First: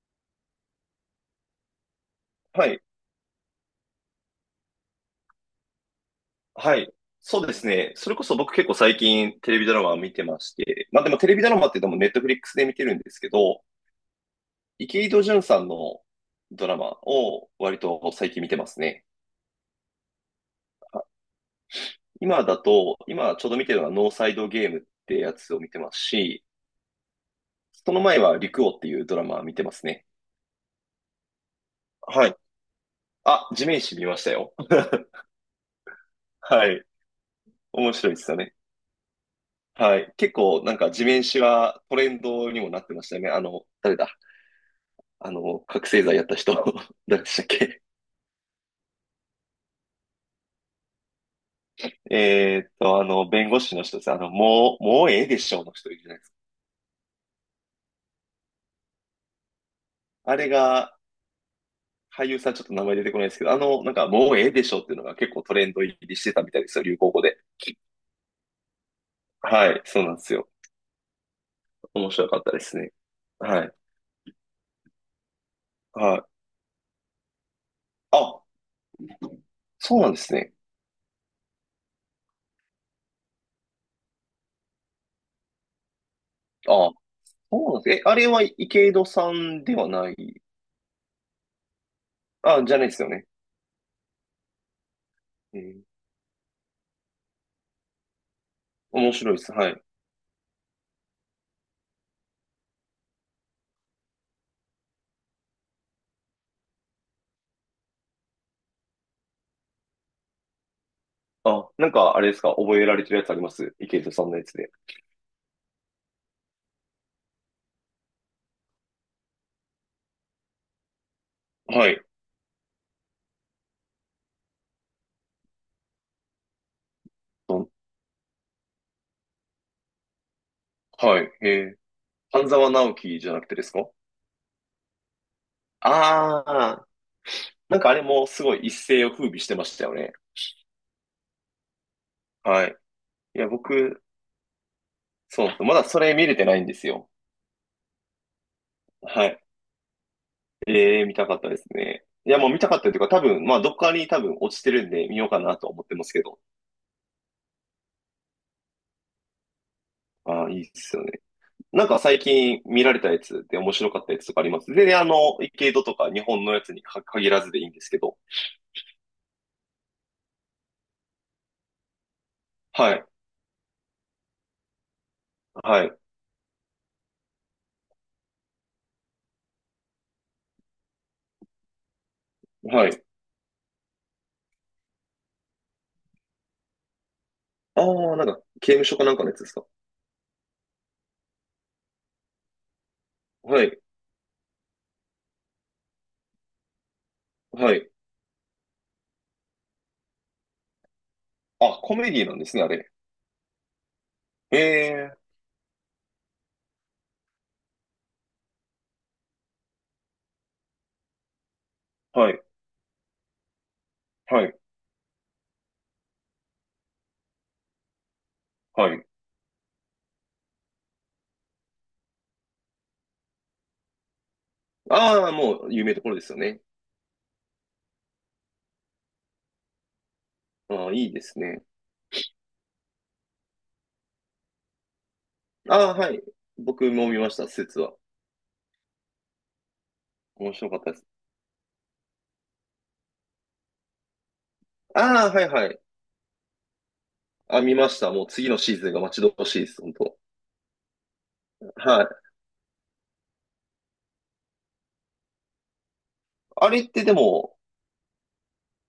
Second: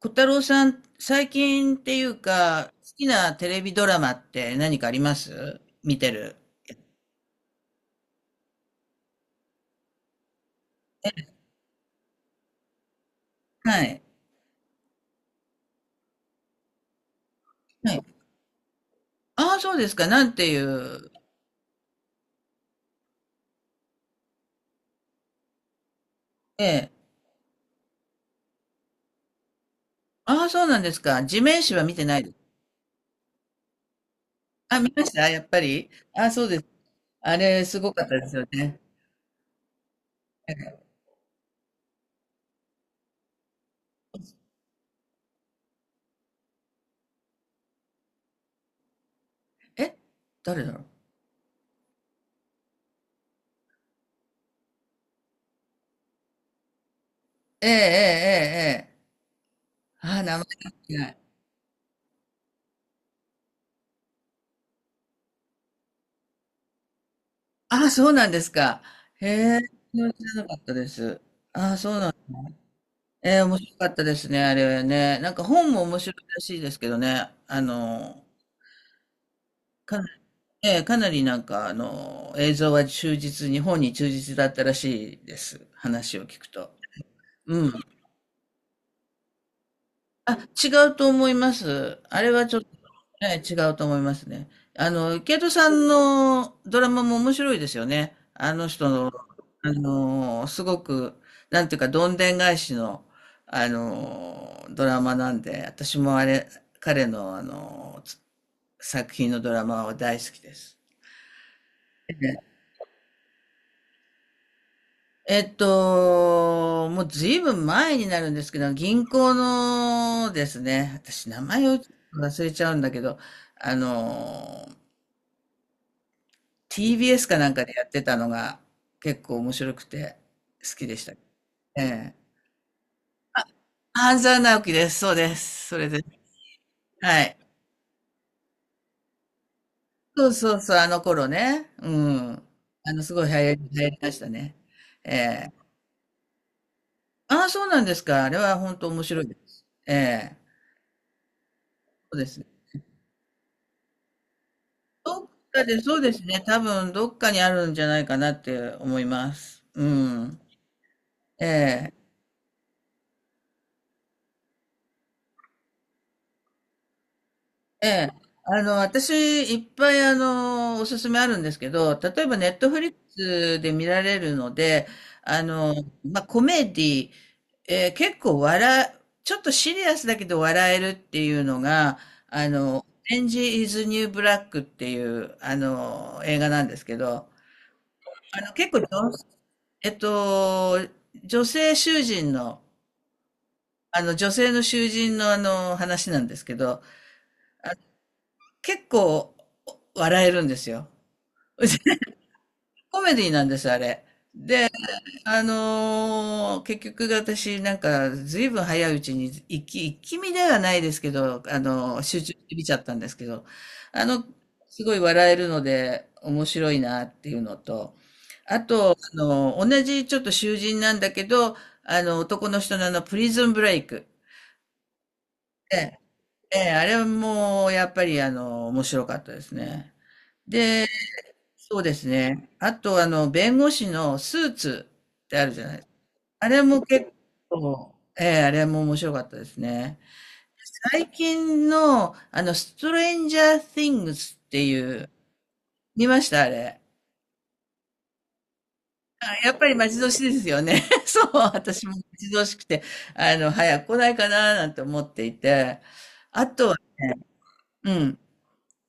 小太郎さん、最近っていうはか、い。好きなテレビドラマって何かあります、見てる？はい。そうですね。それこそ僕結構最近テレビドラマを見てまして、まあでえ、もテレビドラマってネットフリックスで見てるんですけど、はい。池井戸潤さんのドラマを割はとい。最近見てますね。ああ、そうですか。なんていう。今だと、今ちょうど見てるのはノーサイドゲームってやつを見てますし、ええ。その前は陸王っていうドラマ見てますね。ああ、そうなんですか。地面師は見てないはです。い。あ、地面師見ましたよ。あ、見ましたやっぱり。ああ、そうです。はい。あれ、すご面かっ白たいでですすよよね。ね。はい。結構なえ、んか地面師はトレンドにもなってましたよね。あの、誰だ。あの、覚醒剤やった人、誰でしたっけ。え、誰だろう。あの、弁護士の人です。あの、もうええでしょうの人いるじゃないですか。ええ、ええ、ええ。ああ、名あ前がれ出が、てない。俳優さんちょっと名前出てこないですけど、あの、なんか、もうええでしょうっていうのが結構トレンド入りしてたみたいですよ、流行語で。ああ、そうなんですか。へえ、はい、知そうらなんですなよ。かったです。ああ、そ面う。白かったですね。ええ、面はい、白かったですね、あれはね。なんか本も面白はいい。らしいですけどね。あ、そかうななり、んですね。ええ、かなりなんか映像は忠実に、本に忠実だったらしいです。話を聞くと。あ、そうん。うなんです。え、あれは池井戸さんではなあ、い。違うと思います。あれはちょっあ、と、じゃないですよね。ええ、違うと思いますね。ケイトうさん、んのドラマも面白いですよね。あの人の、面白いです。はい。すごく、なんていうか、どんでん返しの、ドラマなんで、私もあれ、彼の、作品のドラマは大好きです。あ、なんか、あれですか、覚えられてるやつあります池井戸さんのやつで。もうずいぶん前になるんですけど、銀行のですね、私名前をはい。忘れちゃうんだけど、あの、TBS かなんかと、でやってたのが結構面白くて好きでした。はい、えー、ええ。半沢直樹じゃなくてですか。半沢直樹です。そうです。それです。ああー、はい。なんかあれもすごい一世を風靡してましたよね。そうそうそう、あの頃ね。うん。はい。すごい流いや、行り、流行り僕、ましたね。えそうなんですよえ。まだそれ見れてないんですよ。ああ、そうなんですか。あれは本当面白はいでい。す。ええ。ええ、見たかったですね。そうでいすや、ね。もう見たかったというか、多分、まあ、どっかに多分落ちてるんで見どっようかなかとで、思ってそうまですすけど。ね、多分どっかにあるんじゃないかなって思います。うん。ああ、いいっすよね。えなんかえ、最近見られたやつで面白かったやつとかあります。で、あの、池戸とか日本のやつにか限らずでいいんでえすけえ。ど。私、いっぱい、おすすめあるんですけど、例えば、ネットフリッはクい、スで見られるので、あの、はい、まあ、コメディ、結構笑う、ちょっとシリアスだけど笑えるっていうのが、オはい。レンジ・イズ・ニュー・ブラックっていう、映画なんですけど、ああ、なんあかの、結刑務構所か女なんかのやつですか。えっと、女性囚人の、はい。女性の囚人のあの、話なんですけど、はい。結構笑えるんですよ。あ、コメ ディなんですね、あれ。コメディなんです、あれ。えで、え、結局私なんか随分早いうちに一気見ではないですけど、集は中しい、て見ちゃったんですけど、あの、はい、すごい笑えるので面白いなっていうのと、あはと、い。同じちょっと囚人なんだけど、男の人のあの、プリズンブレイク。ああ、もうえ有名え、どころですよえね。え、あれはもう、やっぱり、面白かったですね。で、ああ、いいですね。そうですね。あと、弁護士のスーツってあるじゃない、ああ、はい。あれも僕も結見ました、スーツは。構、ええ、あれも面白かったですね。面白かったです。最近の、ストレンジャー・シングスっていう、ああ、はい、はい。見ましたあれ。あ、見ました。もう次のシーズンが待ち遠あ、やしっいぱでりす、待本ち遠当。しいですよね。そう、私も待はい。ち遠しくて、早く来ないかななんて思っていて。あとあはれってでね、も、うん、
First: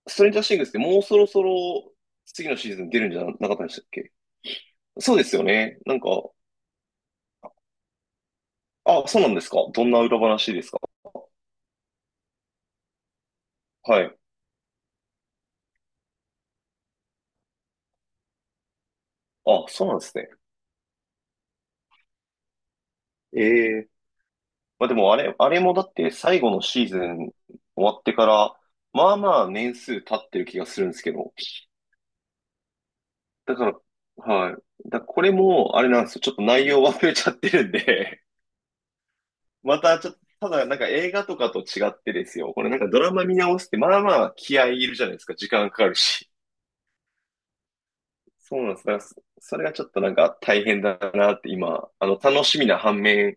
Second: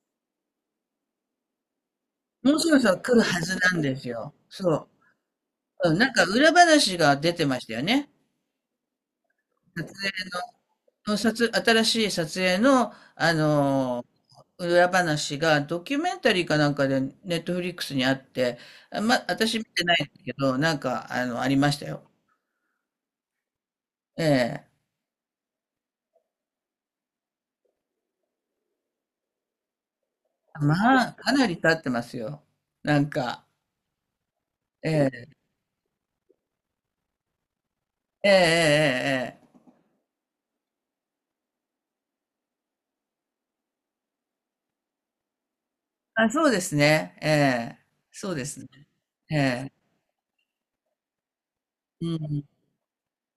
ストレンジャーシングスってもうそろそろ次ものうそシーろズそンろ出るん来じるゃはなかずったでしなんたっですけ。よ。そそうですよね。う。うなん、んなか、んか裏話が出てましたよね。あ、そうなんですか。撮どんな裏影話の、ですか。の撮、新しい撮影の、あはのい。裏話がドキュメンタリーかなんかでネットフリックスにあって、私あ、見てそうななんいんですだね。けど、なんか、ありましたよ。ええ、ええ。まあでもあれ、あれもだって最後のシーズン終わってから、まあまあ年数経ってる気がするんですまあ、けかど。なり経ってますよ。なんか、だから、はい。えだからこえ、れも、あれなんですよ。ちょっと内容忘れちゃってるんで。 ええ、ええ、え え。またちょっと、ただなんか映画とかと違ってですよ。これなんかドラマ見直すって、まあまあ気合いいるじゃないですか。時間かかるあ、し。そうですね。ええ、そうですそうね。なんです。だからそえそれえ、がちょっとなんか大変だなって今、うあの、ん、楽しみな反面、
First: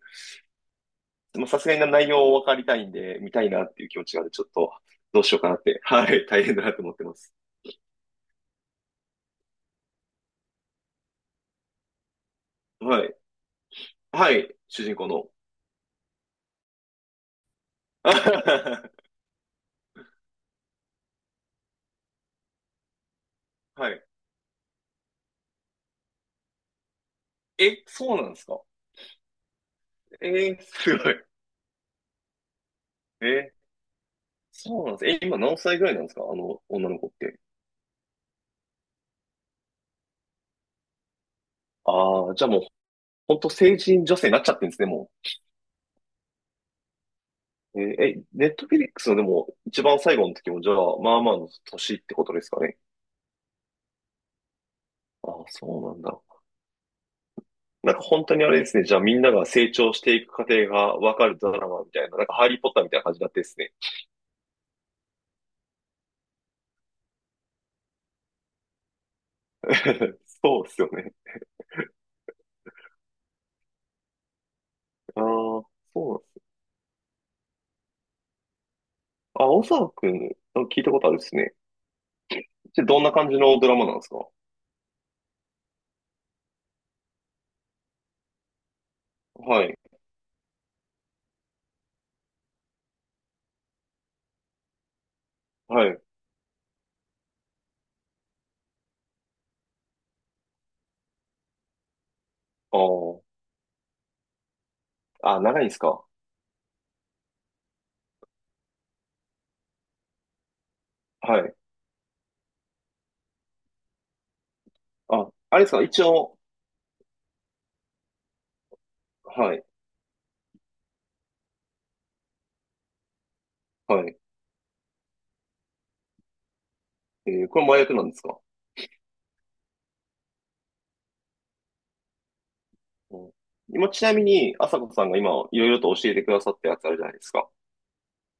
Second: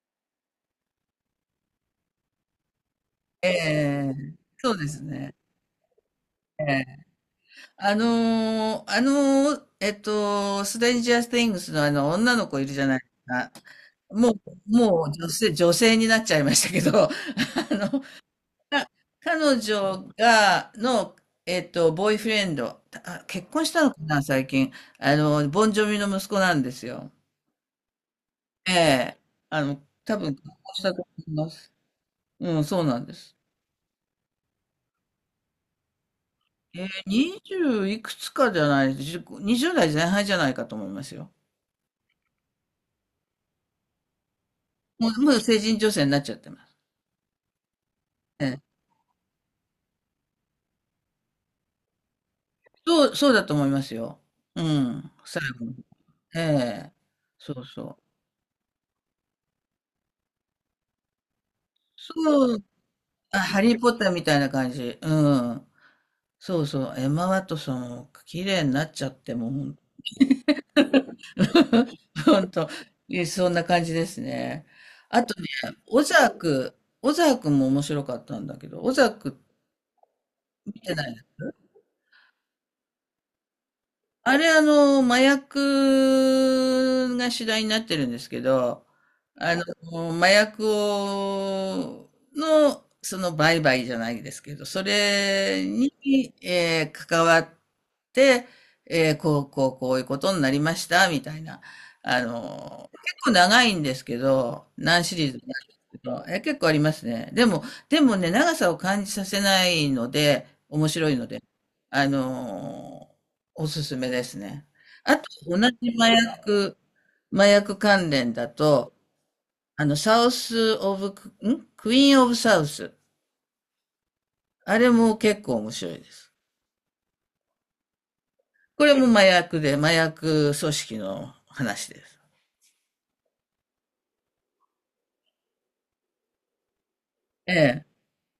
でもさすがに内容を分かりたいんで、見たえいなっていう気持え、ちがあって、ちょっとそうですどうしね。ようかなって、はい、大変だなとえ思ってえ、ます。あのーあのストレンジャー・テイングスのあの、女の子いるじゃないではすい。か。もはう、い。主人も公う女の。性、女性になっちゃいましたけど、あの、か彼女が、ボーイフレンド、あ、結婚したはのかい。な、最近。ボンジョビの息子なんですよ。え、そうなんですか。ええ。多え分、結婚ー、したすと思ごい。います。うん、そうなんでえす。ー、そうなんです。え、今何歳ぐらいなんですかあの、女の子って。20いくつかじゃない、10 2代前半じゃないかと思いますよ。ああ、じゃあもう、ほんと成人女性になっちゃってるんですね、ももう、もう成人女性になっちゃってます。う。えーえ、えネッえ、トフィリックスのでも、一番最後の時も、じゃあ、まあまあの年ってことですかね。そう、そうだと思いますよ。うん、あ最あ、後そうに。なんだ。ええ、そうそなんかう。本当にあれですね。じゃあみんなが成長していく過程がわかるドラマみたいな。なんかハそリーう、ポッターみたいな感じになっあ、てですハね。リー・ポッターみたいな感じ。うん。そうそう、エマ・ワトソンも綺麗になっちゃって、もうそうですよね。ほんと、そんな感じですね。あああ、とね、そオうなんでザーす。ク、オザークも面白かったんだけど、オザークあ、大沢くん、あ見聞いたてこなとあい？るですね。でどんな感じのドラマなんですか。あれ、麻薬が主題になってるんですけど、あはい、麻薬を、その売買じゃないですけど、それはに、い。関わって、こういうことになりました、みたいな。結あ構長いんですけど、何シリーあ、ズあ、もあ長るいんんでですすけか。ど、結構ありますね。でもね、長さを感じさせないので、面白いのはで。い。あのーおすすめですね。あと、あ、同あれですじか一麻応、薬、麻薬関連だと、はい、あの、サウス・オブ、んクイーン・オブ・サウス。はい。あれも結構面白いです。えーこれ麻薬なんですか。これも麻薬で、麻薬組織の話です。うん、今、ちなみに、朝子さんが今、いろいろと教えてくださったやつあるじゃないですか。ええ、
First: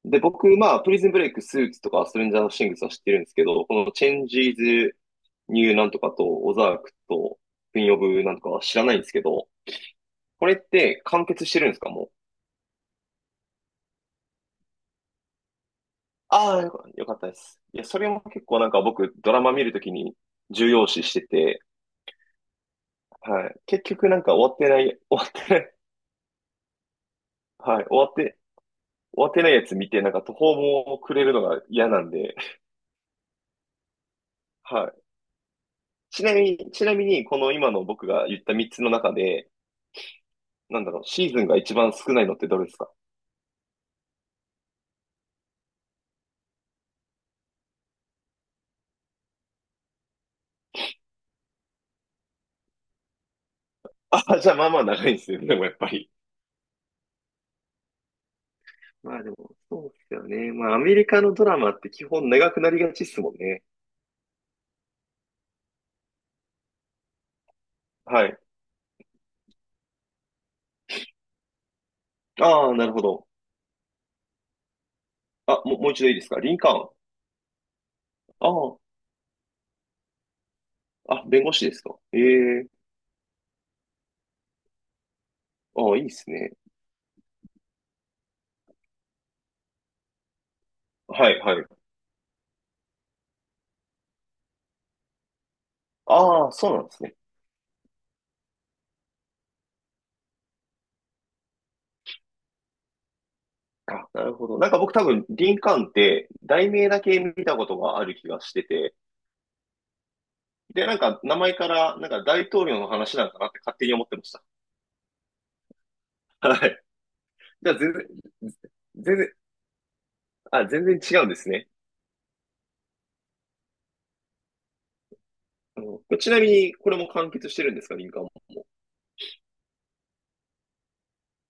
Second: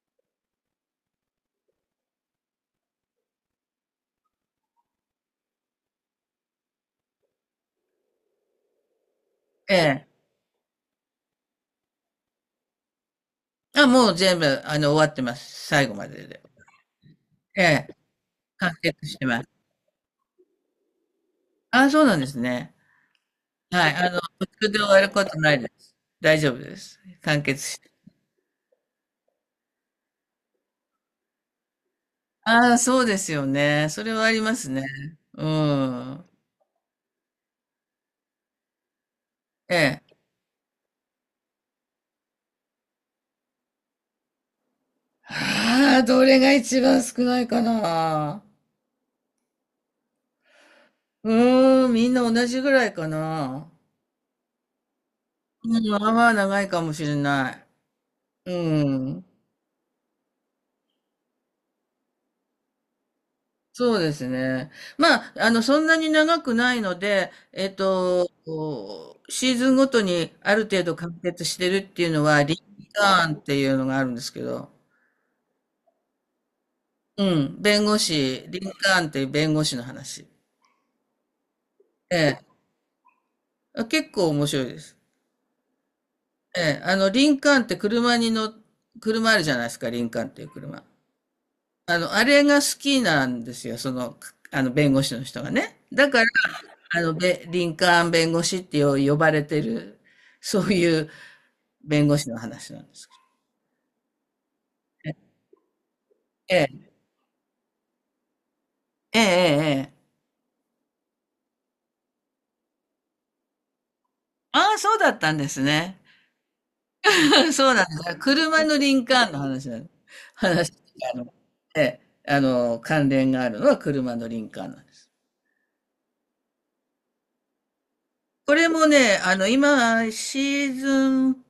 で、僕、まあ、プリズンブレイク、スーツとか、ストレンジャーシングスは知ってるんですけど、このチェンジーズ、ニューなんとかと、オザークと、クイーンオブなんとかは知らないんですけど、ええ。これって完結してるんですかもう。あ、もう全部、終わってます。最後までで。ああ、よかったです。えいや、え、それも結構な完んか結僕、してドまラす。マ見るときに重要視してて、あ、そうなんですね。はい。結はい。局なんか途終わって中でな終い、わ る終わことっなてないでい、す。大丈夫です。完結しはい。て。終わって、終わってないやつ見て、なんか途方もくれるのが嫌なんで、ああ、そうですよね。それはありますね。はい。うん。ちなみに、この今の僕が言った3つの中で、ええ。なんだろう、シーズンが一番少ないのってどれですか。 ああ、どれが一番少ないかな。うーん、みんな同じぐらいかな。あ、じゃあまあまあ長いんですよね、でもやっうん、ぱまあり。まあ長いかもしれない。うまあん。でも、そうですよね。まあアメリカのドラマって基本長くなりがちっすもんね。そうですね。まあ、そんなに長くないので、はい。こうシーズンごとにある程度完結してるっていうのは、リああ、ンなるほカど。ーンっていうのがあるんですけど、あ、もう一度いいですかリンカーン。うん、弁護士、あリンあ、カーンっていう弁護士の話。あ、弁護士ですか。ええ。あ、結構面白いです。ああ、いいですね。ええ、リンカーンって車に乗っ、車あるじゃないですか、リンカーンっていう車。はい、はい。あれが好きなんですよ、弁護士の人がね。だから、ああ、そうなんですね。リンカーン弁護士って呼ばれてる、そういう弁護士の話なんですけど。あ、なるほど。なんか僕多分、リンカーンって、題え名だけ見たことがある気がしてて、え、ええ、ええ。で、なんか、名前から、なんか大統領の話なんかなって勝手に思ってました。ああ、そうだったんですね。はい。じそうゃあ、なんです。車のリン全カーン然、の話なの。あ、話、全然違あうんの、ですね。ええ、関連があるのは車のリンカーンなんです。うん、ちなみに、これも完結してるんですか、リンカーンも。これもね、今、シーズン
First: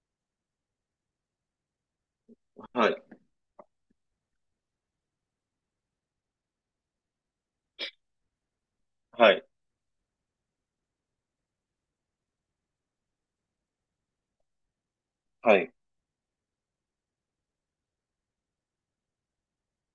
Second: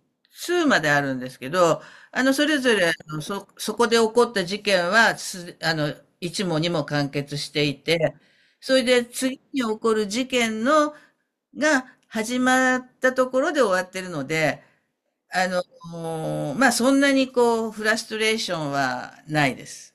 2まであるんですけど、それぞれ、はい、そこで起こった事件は、す、あの、1もにも完結していて、それでは次い、に起こる事件が始まったところで終わってるので、あはの、い。もうまあ、そんなにこう、フラストレーションはないです。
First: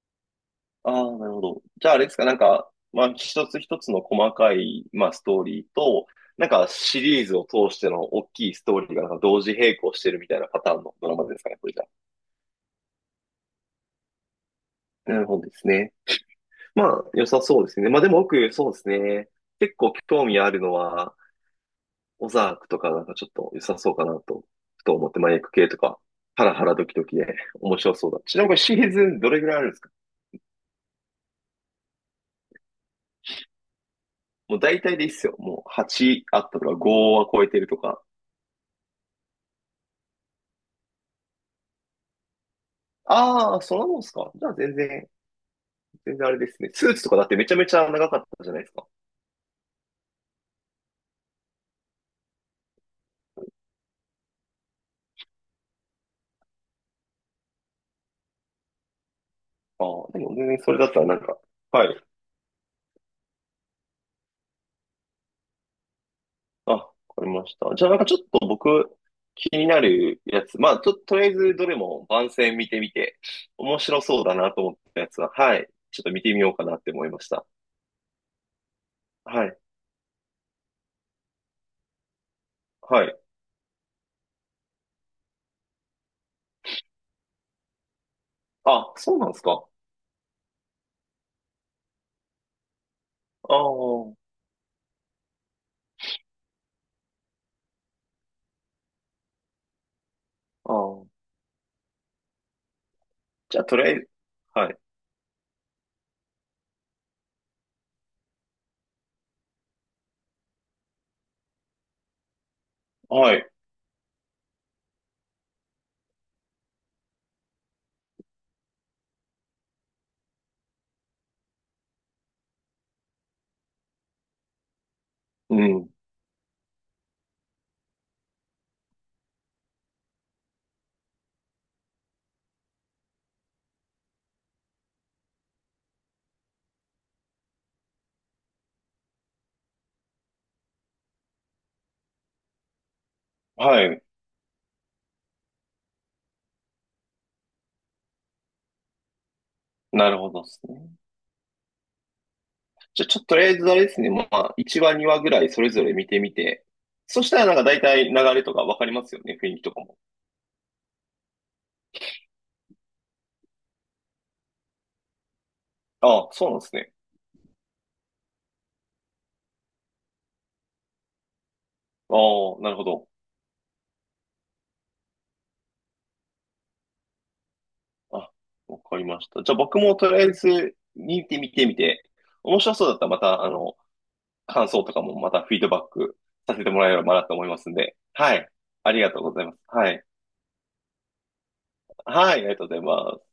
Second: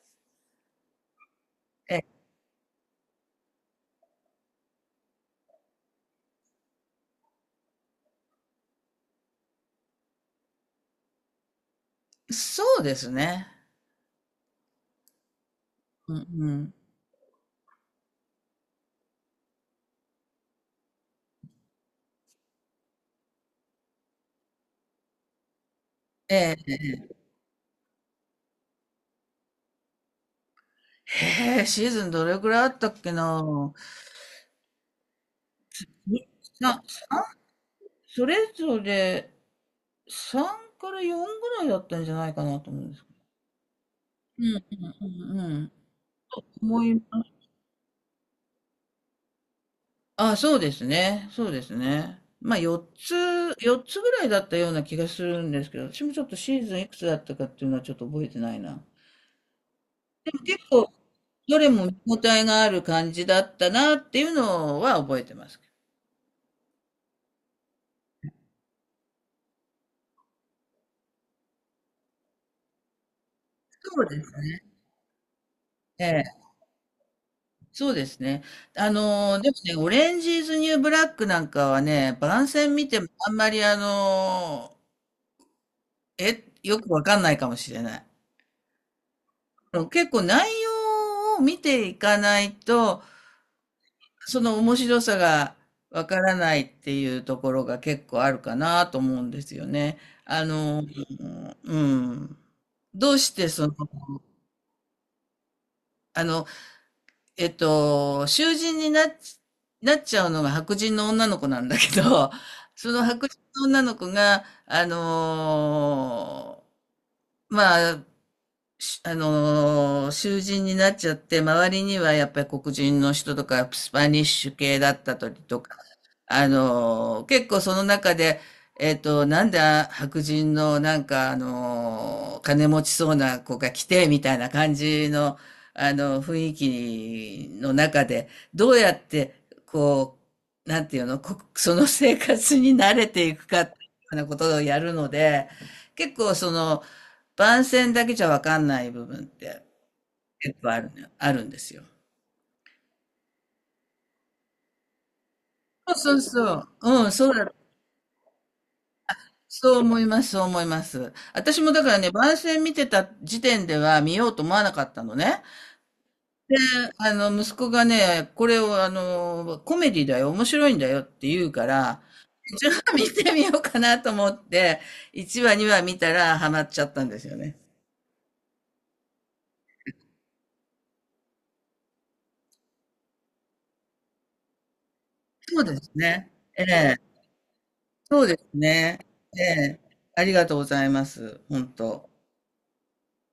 ああ、なるほど。じゃあ、あえ、れですか、なんか、まあ、一つ一つの細かい、まあ、ストーリーと、なんか、シリーズを通しての大きいストーリーが、なんか、同時並行してるみたいなパターンのドラマですかね、これじゃそうですね。あ。なるほどですね。うん、うん。まあ、良さそうですね。まあ、でも僕、そうですね。結構興味あるのは、オザークとか、なんかちょっと良さそうかなと、ふと思って、まあ、ク系とか、ハラえハラドえ。キドキで面白そうだ。ちなみにこれシーズンどれぐらいあるんですか。へえ、シーズンどれくらいあったっけな。もう大体でいいっすよ。もうに8あったとか、5 3は超えてるとか。それぞれ3から4ぐらいだったんじゃないかなと思うんですけど。ああ、そんなもんすか。うじんゃうあんうんうん。全然あれですね。思スーいツとかまだっす。てめちゃめちゃ長かったじゃないですか。あ、そうですね。そうですね。まあ4つぐらいだったような気がするんですけど、私もちょっとシーズンいくつだったかっていうのはちょっと覚えてないな。ああ、ででもも全結然それだ構、ったらなんか、どれはも見い。応えがある感じだったなっていうのは覚えてますけど。あ、わかりました。じゃあなんかちょっと僕、気になるやつ、まあ、とりあえずどれも番宣見てみて、面白そうでそうすだなね。と思ったやつは、はい。ちょっと見てみようかなって思いました。そうですね。はでもい。ね、オレンジーズニューブラックなんかはね、番宣見てはもい。あんまりよくわかんないかもしれない。あ、そうなんですか。結構内容を見ていかないと、ああ、その面白さがわからないっていうところが結構あるかなと思うんですよね。ああ。うん。どうしてじゃあとりあえず、はい。あの、囚人になっちゃうのが白人の女の子なんだけど、その白は人い。の女の子が、まあ、しあのー囚人になっちゃって、周りにはやっぱり黒人の人とか、スパニッシュ系だったりうとか、ん。結構その中で、なんで白人のなんか、金持ちそうな子が来て、みたいな感じの、雰囲気の中で、どうやって、こう、なんていうの、その生活に慣れていくかってはいうい。ようなことをやるので、結構その、番宣だけじゃわかんない部分ってなるほどで結す構あね。るね、あるんですよ。じゃあ、ちょっととりあえずあれですね、まあ、1話、2話ぐらいそれぞそれう見そてうみそて、う。うん、そそしうたらだ。なんか大体流れとかわかりますよね、雰囲気とそうかも。思います、そう思います。私もだからね、番宣見てた時点では見ようと思わなかったのね。ああ、そうで、なんですね。息子がね、これをコメディだよ、面白いんだよって言うから、ああ、じゃなるほあ見ど。てみようかなと思って、1話、2話見たらハマっちゃったんですよね。あ、わかりました。じゃあ、僕もとりあえず見てみてみて、面白そうだったらまた、あの、感想とかもまたフィそーうドでバッすクね。さえせてもらえ、えればなと思いますんで、そうはでい。すあね。りがとうごえざいます。え、はい。ありがとうございます。本当。はい、ありがとうございます。